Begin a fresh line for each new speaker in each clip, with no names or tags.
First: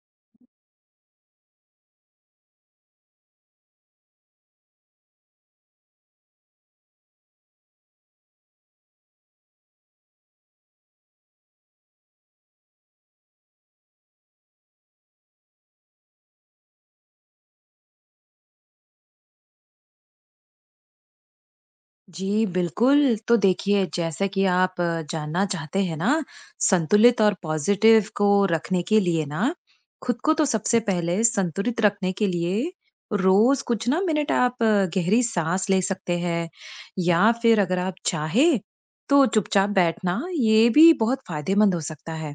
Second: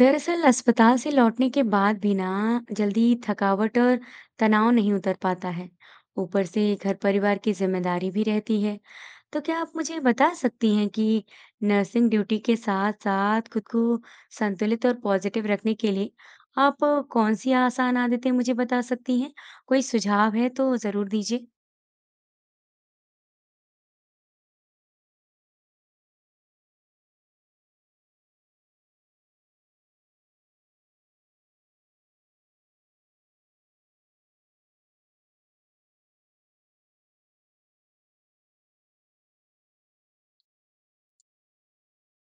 दरअसल अस्पताल से लौटने के बाद भी ना जल्दी थकावट और तनाव नहीं उतर पाता है। ऊपर से घर परिवार की जिम्मेदारी भी रहती है। तो क्या आप मुझे बता सकती हैं कि नर्सिंग ड्यूटी के साथ साथ खुद को संतुलित और पॉजिटिव रखने के लिए आप कौन सी आसान आदतें मुझे बता सकती हैं? कोई सुझाव है तो जरूर दीजिए।
जी, बिल्कुल। तो देखिए, जैसा कि आप जानना चाहते हैं ना, संतुलित और पॉज़िटिव को रखने के लिए ना, खुद को तो सबसे पहले संतुलित रखने के लिए रोज़ कुछ ना मिनट आप गहरी साँस ले सकते हैं। या फिर अगर आप चाहे, तो चुपचाप बैठना, ये भी बहुत फ़ायदेमंद हो सकता है।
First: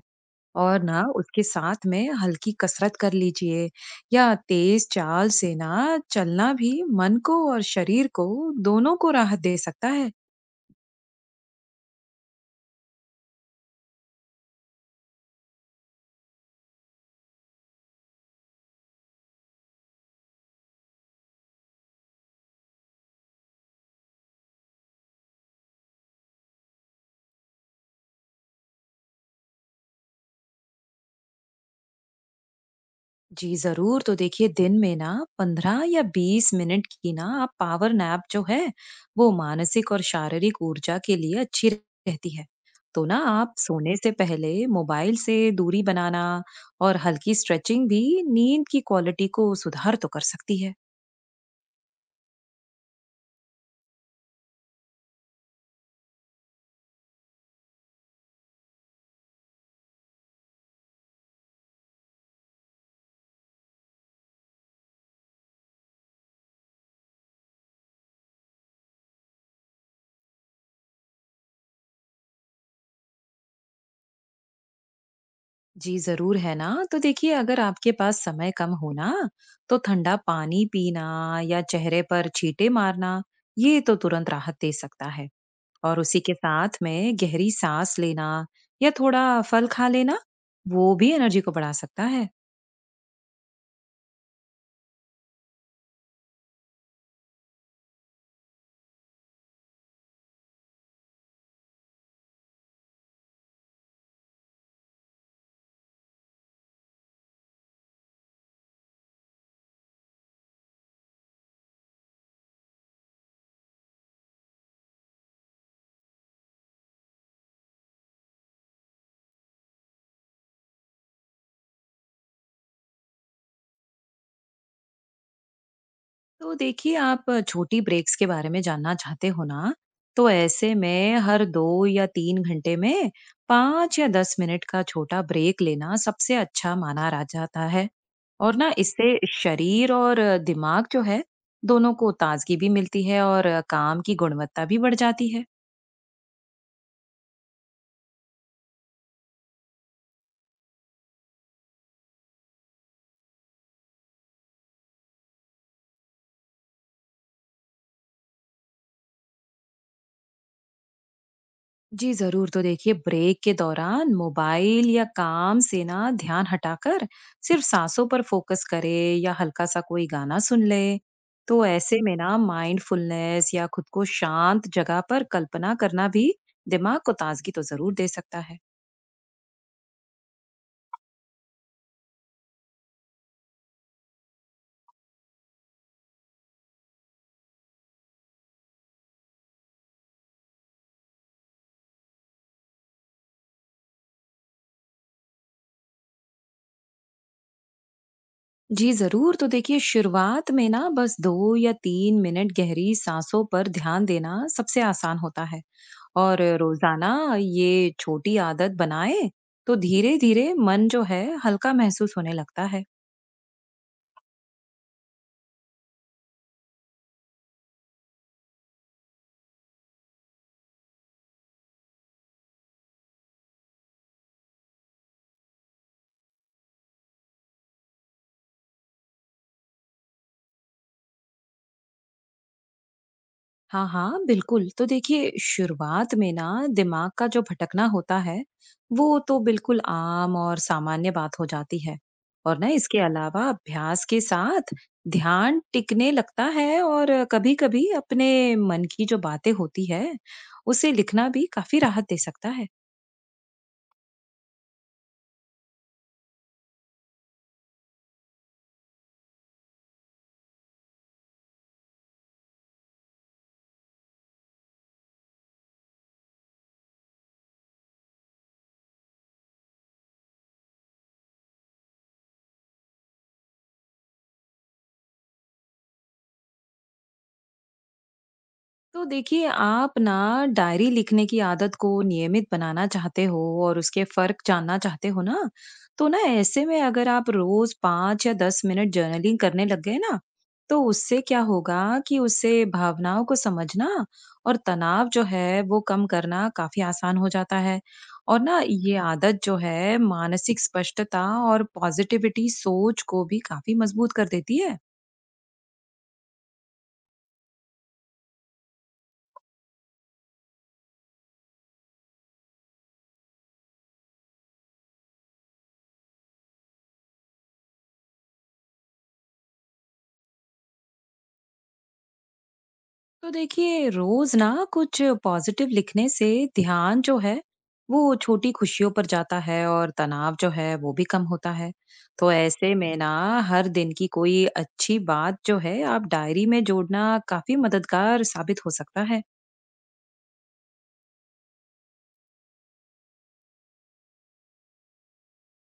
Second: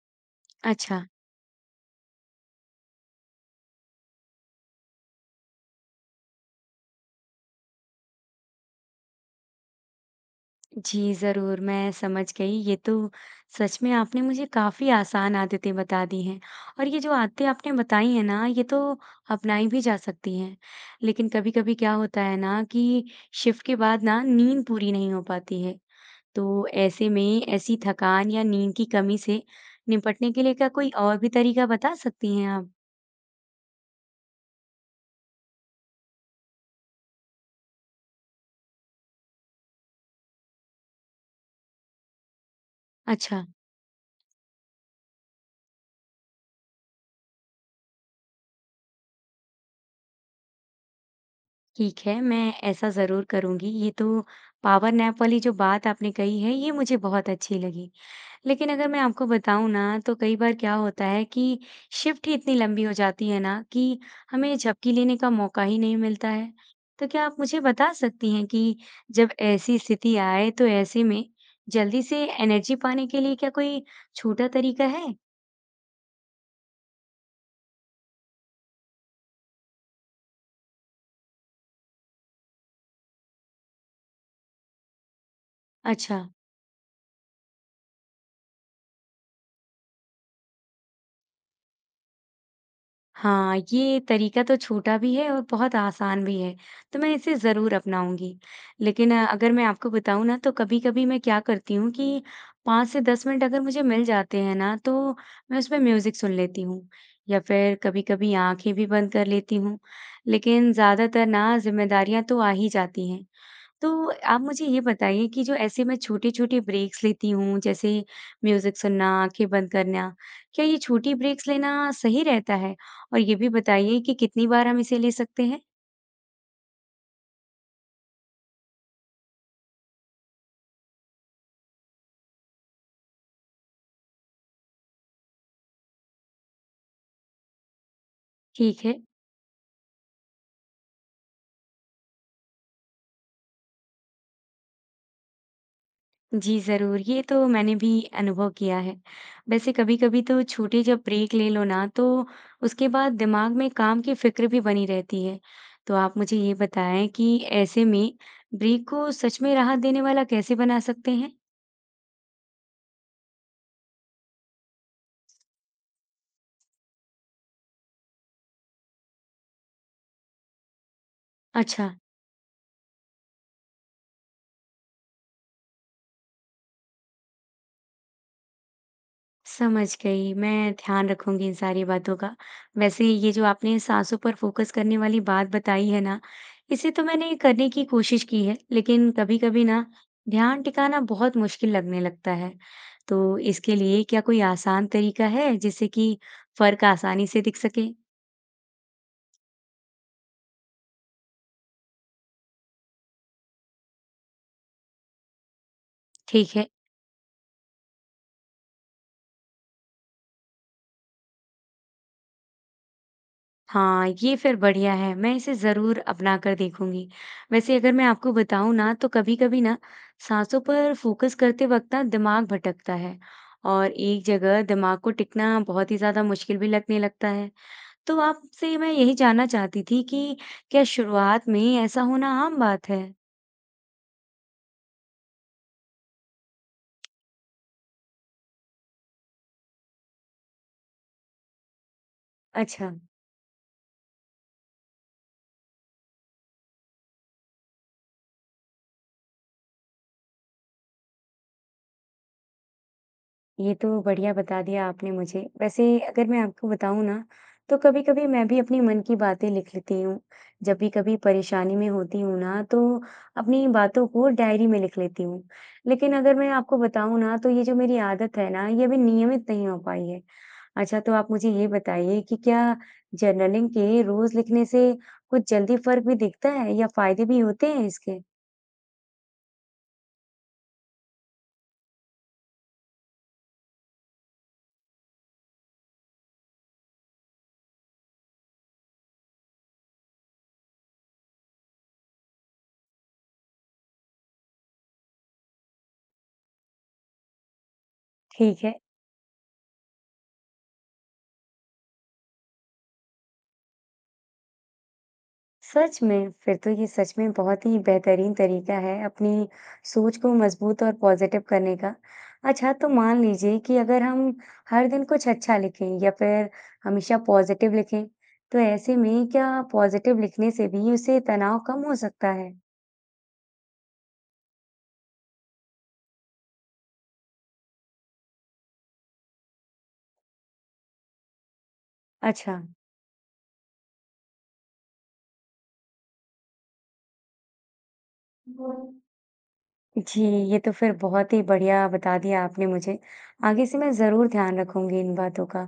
और ना
अच्छा।
उसके साथ में हल्की कसरत कर लीजिए। या तेज चाल से ना चलना भी मन को और शरीर को दोनों को राहत दे सकता है।
जी, ज़रूर, मैं समझ गई। ये तो सच में आपने मुझे काफ़ी आसान आदतें बता दी हैं, और ये जो आदतें आपने बताई हैं ना, ये तो अपनाई भी जा सकती हैं। लेकिन कभी-कभी क्या होता है ना कि शिफ्ट के बाद ना नींद पूरी नहीं हो पाती है। तो ऐसे में ऐसी थकान या नींद की कमी से निपटने के लिए क्या कोई और भी तरीका बता सकती हैं आप?
जी जरूर। तो देखिए, दिन में ना 15 या 20 मिनट की ना आप पावर नैप जो है वो मानसिक और शारीरिक ऊर्जा के लिए अच्छी रहती है। तो ना
अच्छा,
आप सोने से पहले मोबाइल से दूरी बनाना और हल्की स्ट्रेचिंग भी नींद की क्वालिटी को सुधार तो कर सकती है।
ठीक है, मैं ऐसा ज़रूर करूँगी। ये तो पावर नैप वाली जो बात आपने कही है, ये मुझे बहुत अच्छी लगी। लेकिन अगर मैं आपको बताऊँ ना, तो कई बार क्या होता है कि शिफ्ट ही इतनी लंबी हो जाती है ना कि हमें झपकी लेने का मौका ही नहीं मिलता है। तो क्या आप मुझे बता सकती हैं कि जब ऐसी स्थिति आए, तो ऐसे में जल्दी से एनर्जी पाने के लिए क्या कोई छोटा तरीका है?
जी जरूर है ना। तो देखिए, अगर आपके पास समय कम हो ना, तो ठंडा पानी पीना या चेहरे पर छींटे मारना, ये तो तुरंत राहत दे सकता है। और उसी
अच्छा।
के साथ में गहरी सांस लेना या थोड़ा फल खा लेना, वो भी एनर्जी को बढ़ा सकता है।
हाँ, ये तरीका तो छोटा भी है और बहुत आसान भी है, तो मैं इसे ज़रूर अपनाऊँगी। लेकिन अगर मैं आपको बताऊँ ना तो कभी-कभी मैं क्या करती हूँ कि 5 से 10 मिनट अगर मुझे मिल जाते हैं ना तो मैं उसमें म्यूज़िक सुन लेती हूँ, या फिर कभी-कभी आँखें भी बंद कर लेती हूँ। लेकिन ज़्यादातर ना ज़िम्मेदारियाँ तो आ ही जाती हैं। तो आप मुझे ये बताइए कि जो ऐसे मैं छोटे-छोटे ब्रेक्स लेती हूँ, जैसे म्यूज़िक सुनना, आँखें बंद करना, क्या ये छोटी ब्रेक्स लेना सही रहता है? और ये भी बताइए कि कितनी बार हम इसे ले सकते हैं?
तो देखिए, आप छोटी ब्रेक्स के बारे में जानना चाहते हो ना? तो ऐसे में हर 2 या 3 घंटे में 5 या 10 मिनट का छोटा ब्रेक लेना सबसे अच्छा माना रा जाता है। और ना
ठीक है।
इससे शरीर और दिमाग जो है, दोनों को ताज़गी भी मिलती है और काम की गुणवत्ता भी बढ़ जाती है।
जी, ज़रूर। ये तो मैंने भी अनुभव किया है। वैसे कभी-कभी तो छोटे जब ब्रेक ले लो ना, तो उसके बाद दिमाग में काम की फ़िक्र भी बनी रहती है। तो आप मुझे ये बताएँ कि ऐसे में ब्रेक को सच में राहत देने वाला कैसे बना सकते हैं?
जी जरूर। तो देखिए, ब्रेक के दौरान मोबाइल या काम से ना ध्यान हटाकर सिर्फ सांसों पर फोकस करे या हल्का सा कोई गाना सुन ले। तो
अच्छा।
ऐसे में ना माइंडफुलनेस या खुद को शांत जगह पर कल्पना करना भी दिमाग को ताजगी तो जरूर दे सकता है।
समझ गई, मैं ध्यान रखूँगी इन सारी बातों का। वैसे ये जो आपने साँसों पर फ़ोकस करने वाली बात बताई है ना, इसे तो मैंने करने की कोशिश की है, लेकिन कभी-कभी ना ध्यान टिकाना बहुत मुश्किल लगने लगता है। तो इसके लिए क्या कोई आसान तरीका है, जिससे कि फ़र्क आसानी से दिख सके?
जी जरूर। तो देखिए, शुरुआत में ना बस 2 या 3 मिनट गहरी सांसों पर ध्यान देना सबसे आसान होता है। और
ठीक है।
रोजाना ये छोटी आदत बनाए तो धीरे धीरे मन जो है हल्का महसूस होने लगता है।
हाँ, ये फिर बढ़िया है, मैं इसे ज़रूर अपना कर देखूँगी। वैसे अगर मैं आपको बताऊँ ना तो कभी-कभी ना साँसों पर फ़ोकस करते वक़्त ना दिमाग भटकता है, और एक जगह दिमाग को टिकना बहुत ही ज़्यादा मुश्किल भी लगने लगता है। तो आपसे मैं यही जानना चाहती थी कि क्या शुरुआत में ऐसा होना आम बात है?
हाँ हाँ बिल्कुल। तो देखिए, शुरुआत में ना दिमाग का जो भटकना होता है वो तो बिल्कुल आम और सामान्य बात हो जाती है। और ना
अच्छा।
इसके अलावा अभ्यास के साथ ध्यान टिकने लगता है और कभी कभी अपने मन की जो बातें होती है उसे लिखना भी काफी राहत दे सकता है।
ये तो बढ़िया बता दिया आपने मुझे। वैसे अगर मैं आपको बताऊँ ना, तो कभी-कभी मैं भी अपने मन की बातें लिख लेती हूँ। जब भी कभी परेशानी में होती हूँ ना, तो अपनी बातों को डायरी में लिख लेती हूँ। लेकिन अगर मैं आपको बताऊँ ना, तो ये जो मेरी आदत है ना, ये अभी नियमित नहीं हो पाई है। अच्छा, तो आप मुझे ये बताइए कि क्या जर्नलिंग के रोज़ लिखने से कुछ जल्दी फ़र्क भी दिखता है या फ़ायदे भी होते हैं इसके?
तो देखिए, आप ना डायरी लिखने की आदत को नियमित बनाना चाहते हो और उसके फर्क जानना चाहते हो ना, तो ना ऐसे में अगर आप रोज 5 या 10 मिनट जर्नलिंग करने लग गए ना, तो उससे क्या होगा कि उससे भावनाओं को समझना और तनाव जो है वो कम करना काफी आसान हो जाता है। और ना
ठीक है।
ये आदत जो है मानसिक स्पष्टता और पॉजिटिविटी सोच को भी काफी मजबूत कर देती है।
सच में! फिर तो ये सच में बहुत ही बेहतरीन तरीका है अपनी सोच को मजबूत और पॉजिटिव करने का। अच्छा, तो मान लीजिए कि अगर हम हर दिन कुछ अच्छा लिखें या फिर हमेशा पॉजिटिव लिखें, तो ऐसे में क्या पॉजिटिव लिखने से भी उसे तनाव कम हो सकता है?
तो देखिए, रोज ना कुछ पॉजिटिव लिखने से ध्यान जो है वो छोटी खुशियों पर जाता है और तनाव जो है वो भी कम होता है। तो
अच्छा।
ऐसे में ना हर दिन की कोई अच्छी बात जो है आप डायरी में जोड़ना काफी मददगार साबित हो सकता है।
जी, ये तो फिर बहुत ही बढ़िया बता दिया आपने मुझे। आगे से मैं ज़रूर ध्यान रखूँगी इन बातों का।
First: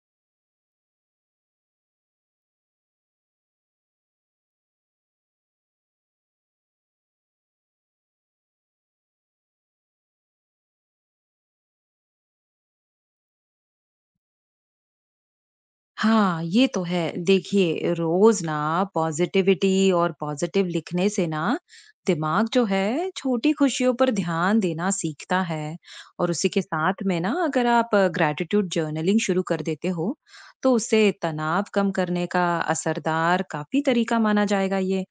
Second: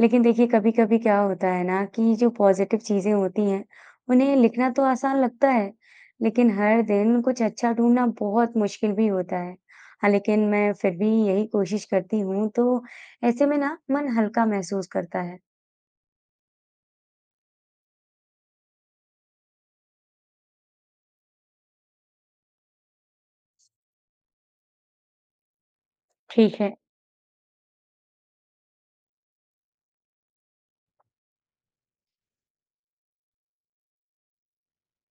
लेकिन देखिए कभी-कभी क्या होता है ना कि जो पॉज़िटिव चीज़ें होती हैं, उन्हें लिखना तो आसान लगता है, लेकिन हर दिन कुछ अच्छा ढूँढना बहुत मुश्किल भी होता है। हाँ, लेकिन मैं फिर भी यही कोशिश करती हूँ, तो ऐसे में ना मन हल्का महसूस करता है।
हाँ, ये तो है। देखिए, रोज़ ना पॉज़िटिविटी और पॉज़िटिव लिखने से ना दिमाग जो है छोटी खुशियों पर ध्यान देना सीखता है। और उसी
ठीक
के
है।
साथ में ना अगर आप ग्रैटिट्यूड जर्नलिंग शुरू कर देते हो, तो उससे तनाव कम करने का असरदार काफ़ी तरीका माना जाएगा ये।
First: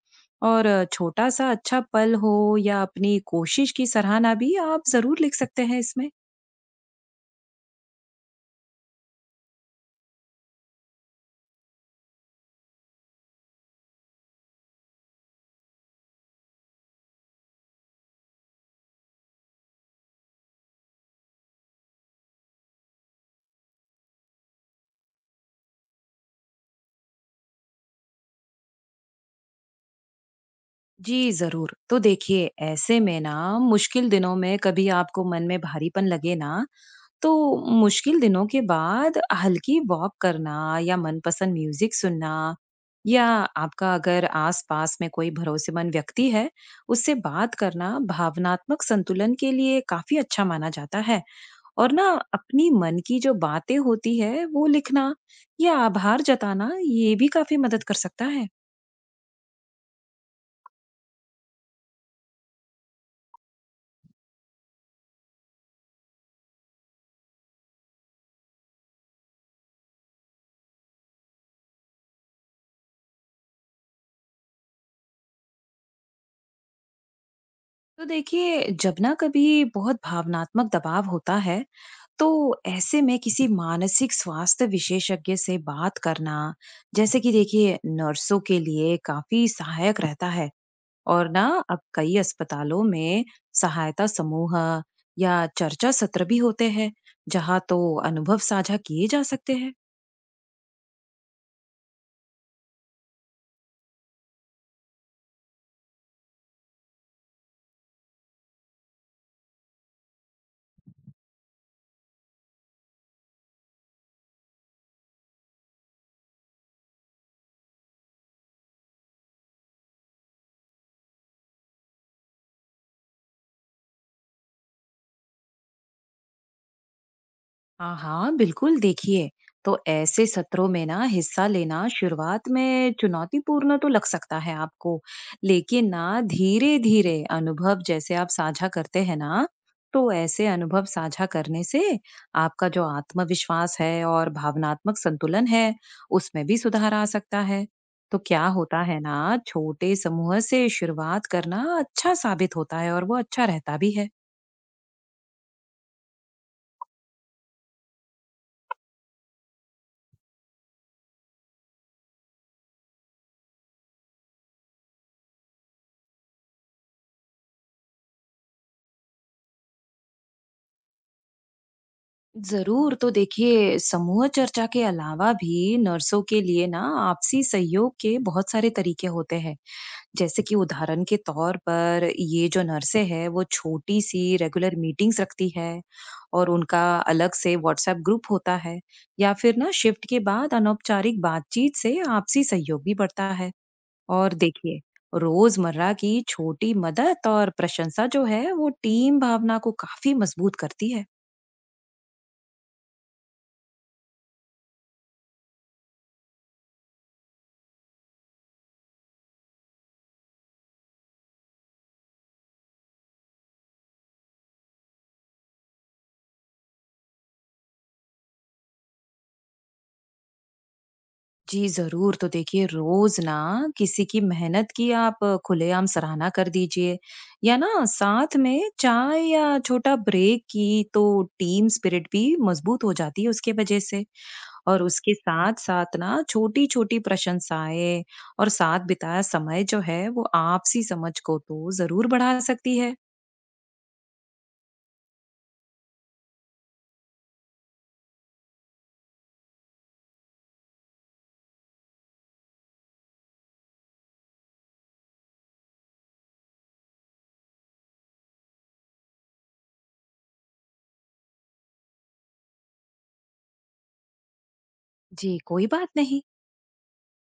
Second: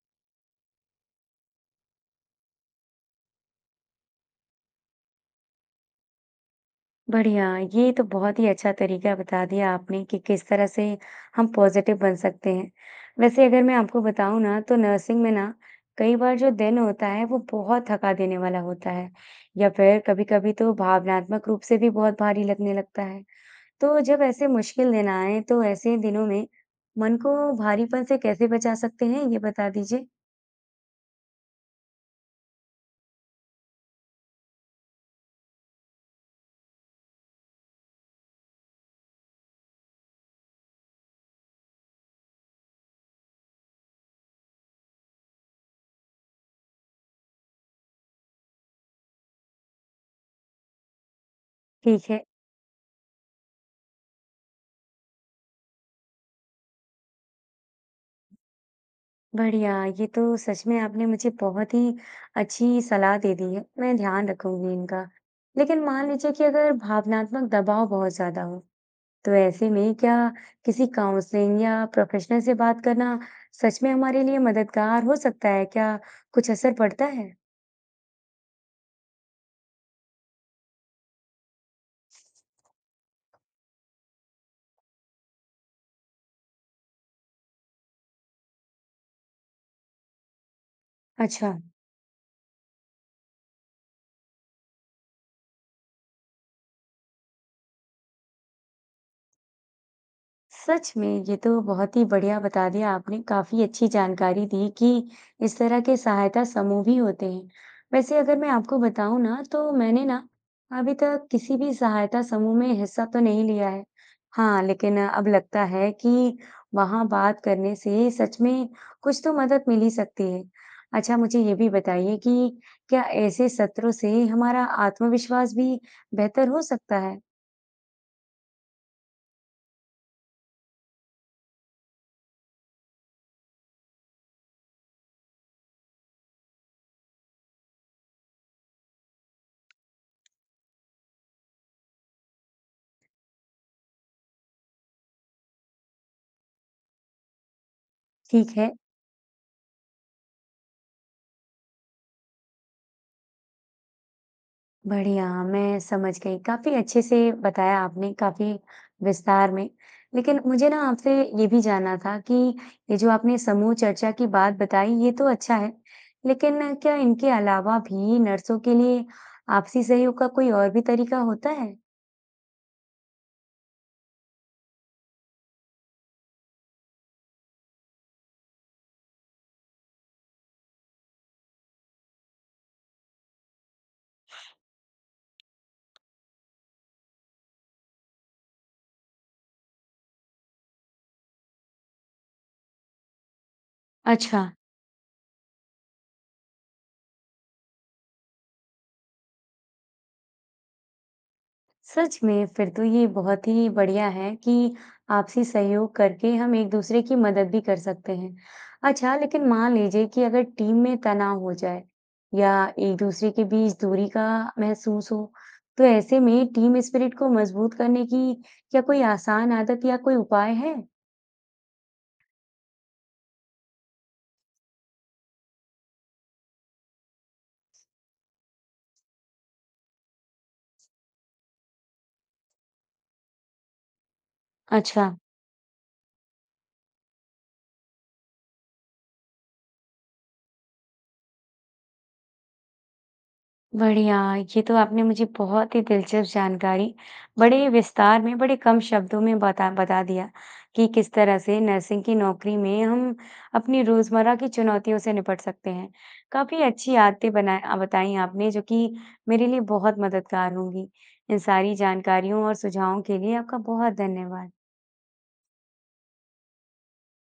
और छोटा-सा अच्छा पल हो या अपनी कोशिश की सराहना भी आप ज़रूर लिख सकते हैं इसमें।
बढ़िया, ये तो बहुत ही अच्छा तरीका बता दिया आपने कि किस तरह से हम पॉजिटिव बन सकते हैं। वैसे अगर मैं आपको बताऊँ ना तो नर्सिंग में ना कई बार जो दिन होता है वो बहुत थका देने वाला होता है, या फिर कभी-कभी तो भावनात्मक रूप से भी बहुत भारी लगने लगता है। तो जब ऐसे मुश्किल दिन आए तो ऐसे दिनों में मन को भारीपन से कैसे बचा सकते हैं ये बता दीजिए?
जी, ज़रूर। तो देखिए, ऐसे में ना मुश्किल दिनों में कभी आपको मन में भारीपन लगे ना, तो मुश्किल दिनों के बाद हल्की वॉक करना या मनपसंद म्यूज़िक सुनना या आपका अगर आस-पास में कोई भरोसेमंद व्यक्ति है, उससे बात करना भावनात्मक संतुलन के लिए काफ़ी अच्छा माना जाता है। और ना
ठीक है।
अपनी मन की जो बातें होती है, वो लिखना या आभार जताना, ये भी काफ़ी मदद कर सकता है।
बढ़िया, ये तो सच में आपने मुझे बहुत ही अच्छी सलाह दे दी है, मैं ध्यान रखूँगी इनका। लेकिन मान लीजिए कि अगर भावनात्मक दबाव बहुत ज़्यादा हो, तो ऐसे में क्या किसी काउंसलिंग या प्रोफेशनल से बात करना सच में हमारे लिए मददगार हो सकता है? क्या कुछ असर पड़ता है?
तो देखिए, जब ना कभी बहुत भावनात्मक दबाव होता है तो ऐसे में किसी मानसिक स्वास्थ्य विशेषज्ञ से बात करना, जैसे कि देखिए नर्सों के लिए काफी सहायक रहता है। और ना
अच्छा।
अब कई अस्पतालों में सहायता समूह या चर्चा सत्र भी होते हैं जहाँ तो अनुभव साझा किए जा सकते हैं।
सच में ये तो बहुत ही बढ़िया बता दिया आपने, काफी अच्छी जानकारी दी कि इस तरह के सहायता समूह भी होते हैं। वैसे अगर मैं आपको बताऊं ना तो मैंने ना अभी तक किसी भी सहायता समूह में हिस्सा तो नहीं लिया है। हाँ लेकिन अब लगता है कि वहां बात करने से सच में कुछ तो मदद मिल ही सकती है। अच्छा, मुझे ये भी बताइए कि क्या ऐसे सत्रों से हमारा आत्मविश्वास भी बेहतर हो सकता है?
हाँ हाँ बिल्कुल। देखिए, तो ऐसे सत्रों में ना हिस्सा लेना शुरुआत में चुनौतीपूर्ण तो लग सकता है आपको, लेकिन ना धीरे धीरे अनुभव जैसे आप साझा करते हैं ना, तो ऐसे अनुभव साझा करने से आपका जो आत्मविश्वास है और भावनात्मक संतुलन है उसमें भी सुधार आ सकता है। तो क्या
ठीक है।
होता है ना छोटे समूह से शुरुआत करना अच्छा साबित होता है और वो अच्छा रहता भी है।
बढ़िया, मैं समझ गई। काफ़ी अच्छे से बताया आपने, काफ़ी विस्तार में। लेकिन मुझे ना आपसे ये भी जानना था कि ये जो आपने समूह चर्चा की बात बताई, ये तो अच्छा है। लेकिन क्या इनके अलावा भी नर्सों के लिए आपसी सहयोग का कोई और भी तरीका होता है?
जरूर। तो देखिए, समूह चर्चा के अलावा भी नर्सों के लिए ना आपसी सहयोग के बहुत सारे तरीके होते हैं। जैसे कि उदाहरण के तौर पर ये जो नर्सें हैं वो छोटी सी रेगुलर मीटिंग्स रखती है और उनका अलग से व्हाट्सएप ग्रुप होता है। या फिर ना शिफ्ट के बाद अनौपचारिक बातचीत से आपसी सहयोग भी बढ़ता है। और
अच्छा।
देखिए, रोजमर्रा की छोटी मदद और प्रशंसा जो है वो टीम भावना को काफी मजबूत करती है।
सच में, फिर तो ये बहुत ही बढ़िया है कि आपसी सहयोग करके हम एक-दूसरे की मदद भी कर सकते हैं। अच्छा, लेकिन मान लीजिए कि अगर टीम में तनाव हो जाए या एक-दूसरे के बीच दूरी का महसूस हो, तो ऐसे में टीम स्पिरिट को मजबूत करने की क्या कोई आसान आदत या कोई उपाय है?
जी, ज़रूर। तो देखिए, रोज़ ना किसी की मेहनत की आप खुलेआम सराहना कर दीजिए या ना साथ में चाय या छोटा ब्रेक की तो टीम स्पिरिट भी मज़बूत हो जाती है उसके वजह से। और
अच्छा।
उसके साथ-साथ ना छोटी-छोटी प्रशंसाएँ और साथ बिताया समय जो है, वो आपसी समझ को तो ज़रूर बढ़ा सकती है।
बढ़िया, ये तो आपने मुझे बहुत ही दिलचस्प जानकारी बड़े विस्तार में, बड़े कम शब्दों में बता बता दिया कि किस तरह से नर्सिंग की नौकरी में हम अपनी रोज़मर्रा की चुनौतियों से निपट सकते हैं। काफ़ी अच्छी आदतें बताई आपने जो कि मेरे लिए बहुत मददगार होंगी। इन सारी जानकारियों और सुझावों के लिए आपका बहुत धन्यवाद।
जी, कोई बात नहीं।